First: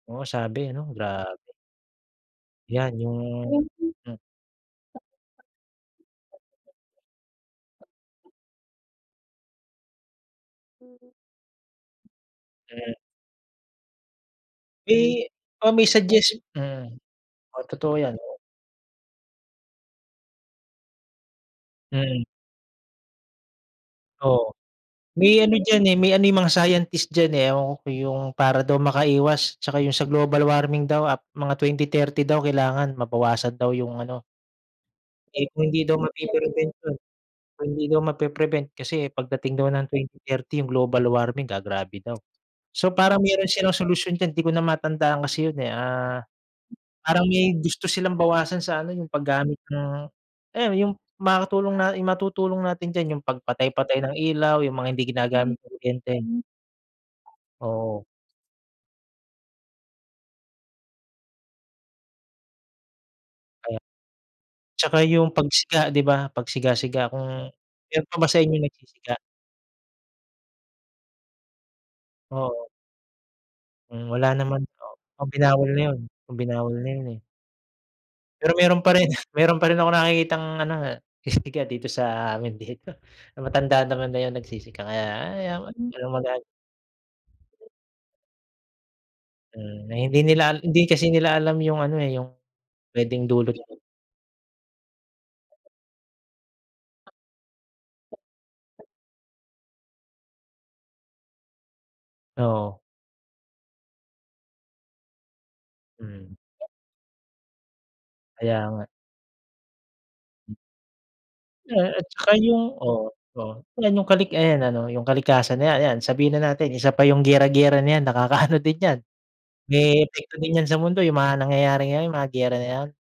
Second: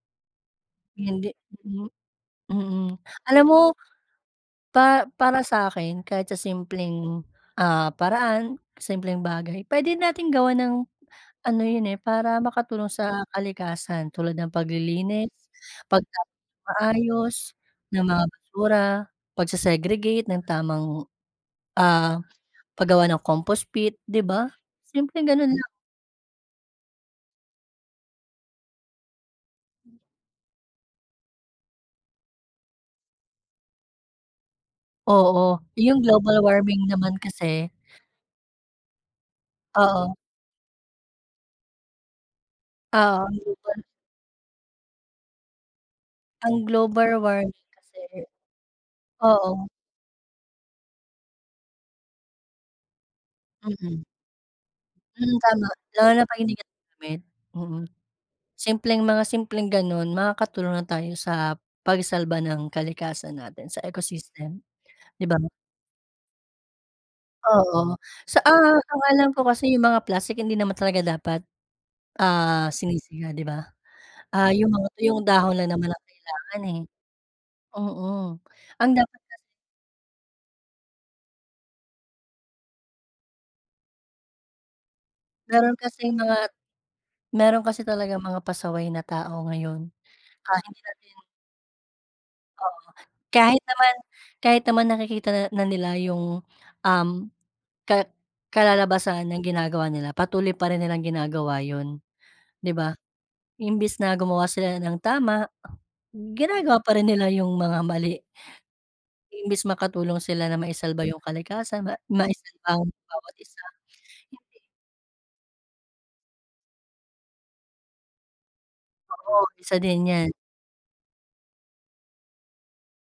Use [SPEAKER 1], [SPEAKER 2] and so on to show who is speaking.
[SPEAKER 1] Oo, sabi ano,
[SPEAKER 2] Hindi,
[SPEAKER 1] grabe.
[SPEAKER 2] hmm, mm.
[SPEAKER 1] Yan
[SPEAKER 2] Alam mo
[SPEAKER 1] yung m
[SPEAKER 2] pa para sa'kin kahit sa simpleng, ah, paraan simpleng bagay p'wede nating gawan ng ano yun, eh, para makatulong
[SPEAKER 1] Mm.
[SPEAKER 2] sa kalikasan tulad ng
[SPEAKER 1] Eh,
[SPEAKER 2] paglilinis,
[SPEAKER 1] baka
[SPEAKER 2] pagtapon
[SPEAKER 1] mai-suggest
[SPEAKER 2] ng
[SPEAKER 1] mm,
[SPEAKER 2] maayos
[SPEAKER 1] oo, totoo
[SPEAKER 2] ng
[SPEAKER 1] yan,
[SPEAKER 2] mga
[SPEAKER 1] oo.
[SPEAKER 2] basura, pagse-segregate ng tamang, ah,
[SPEAKER 1] Mm.
[SPEAKER 2] paggawa ng compost pit, 'di ba?
[SPEAKER 1] Oo,
[SPEAKER 2] Simpleng
[SPEAKER 1] may
[SPEAKER 2] ganun
[SPEAKER 1] ano
[SPEAKER 2] lang.
[SPEAKER 1] diyan, eh, may ano yang mga scientist diyan, eh, ewan ko yung para daw makaiwas, 'tsaka yung sa global warming daw ap mga 2030 daw kailangan mabawasan daw yung ano. Eh,
[SPEAKER 2] Oo,
[SPEAKER 1] kung hindi daw
[SPEAKER 2] yung global warming
[SPEAKER 1] mapi-prevention yun,
[SPEAKER 2] naman
[SPEAKER 1] kung
[SPEAKER 2] kasi
[SPEAKER 1] hindi daw mapi-prevent kasi pagdating daw ng
[SPEAKER 2] Oo.
[SPEAKER 1] 2030 yung global warming gagrabe daw. So, parang
[SPEAKER 2] Oo,
[SPEAKER 1] meron silang
[SPEAKER 2] [unintelligible]
[SPEAKER 1] solusyon diyan hindi ko na matandaan kasi yun, eh. Ah,
[SPEAKER 2] Ang global
[SPEAKER 1] parang
[SPEAKER 2] warming
[SPEAKER 1] may gusto silang
[SPEAKER 2] kasi
[SPEAKER 1] bawasan sa ano yung paggamit
[SPEAKER 2] oo.
[SPEAKER 1] ng, eh, yung makatulong na, yung matutulong natin diyan yung pagpatay-patay
[SPEAKER 2] Mm.
[SPEAKER 1] ng ilaw, yung mga hindi
[SPEAKER 2] Mm,
[SPEAKER 1] ginagamit na
[SPEAKER 2] tama
[SPEAKER 1] kuryente.
[SPEAKER 2] lalo na 'pag hindi ka [unintelligible] mm.
[SPEAKER 1] Oo.
[SPEAKER 2] Simpleng mga, simpleng ganun makakatulong na tayo sa pagsalba ng kalikasan natin,
[SPEAKER 1] [unintelligible]
[SPEAKER 2] sa ecosystem,
[SPEAKER 1] 'tsaka
[SPEAKER 2] 'di
[SPEAKER 1] yung
[SPEAKER 2] ba?
[SPEAKER 1] pagsiga, 'di ba? Pag siga-siga kung,
[SPEAKER 2] Oo
[SPEAKER 1] meron pa ba
[SPEAKER 2] sa,
[SPEAKER 1] sa inyo
[SPEAKER 2] ah, ang
[SPEAKER 1] nagsisiga?
[SPEAKER 2] alam ko kasi yung mga plastik hindi naman talaga dapat,
[SPEAKER 1] Oo.
[SPEAKER 2] ah, sinisiga, 'di ba?
[SPEAKER 1] Hmm, wala
[SPEAKER 2] Ah,
[SPEAKER 1] naman,
[SPEAKER 2] yung mga tuyong
[SPEAKER 1] ah,
[SPEAKER 2] dahon
[SPEAKER 1] binawal
[SPEAKER 2] lang
[SPEAKER 1] na
[SPEAKER 2] naman
[SPEAKER 1] yun
[SPEAKER 2] ang kailangan,
[SPEAKER 1] binawal
[SPEAKER 2] eh.
[SPEAKER 1] na yun, eh.
[SPEAKER 2] Oo,
[SPEAKER 1] Pero meron
[SPEAKER 2] ang
[SPEAKER 1] pa rin,
[SPEAKER 2] dapat natin
[SPEAKER 1] meron pa rin akong nakikitang ano, nagsisiga dito sa amin, dito na matandaan naman na yung nagsisiga, kaya hayaan mo
[SPEAKER 2] Meron
[SPEAKER 1] na walang
[SPEAKER 2] kasing mga,
[SPEAKER 1] magag
[SPEAKER 2] meron kasi talagang mga pasaway na tao
[SPEAKER 1] Hmm,
[SPEAKER 2] ngayon
[SPEAKER 1] na hindi nila ala
[SPEAKER 2] kahit hindi
[SPEAKER 1] hindi kasi
[SPEAKER 2] natin
[SPEAKER 1] nila alam yung ano, eh, yung
[SPEAKER 2] Oo,
[SPEAKER 1] p'wedeng dulot.
[SPEAKER 2] kahit naman kahit naman nakikita nil na nila yung, um, ka kalalabasan ng ginagawa nila patuloy pa rin nilang ginagawa yun, 'di
[SPEAKER 1] Oo.
[SPEAKER 2] ba? Imbes na gumawa sila ng tama
[SPEAKER 1] Mm.
[SPEAKER 2] ginagawa pa rin nila yung mga mali.
[SPEAKER 1] Kaya nga.
[SPEAKER 2] Imbes makatulong sila na maisalba yung kalikasan
[SPEAKER 1] Yeah,
[SPEAKER 2] ma
[SPEAKER 1] at saka
[SPEAKER 2] maisalba
[SPEAKER 1] yung,
[SPEAKER 2] ang
[SPEAKER 1] oh,
[SPEAKER 2] bawat
[SPEAKER 1] oh,
[SPEAKER 2] isa.
[SPEAKER 1] yan yung kali ayan ano yung kalikasan ayan, ayan sabihin na natin isa pa yung giyera-giyera na yan nakakaano din yan,
[SPEAKER 2] Oo, isa din
[SPEAKER 1] may
[SPEAKER 2] yan.
[SPEAKER 1] epekto din yan sa mundo yung mga nangyayari ngayon mga giyera na yan.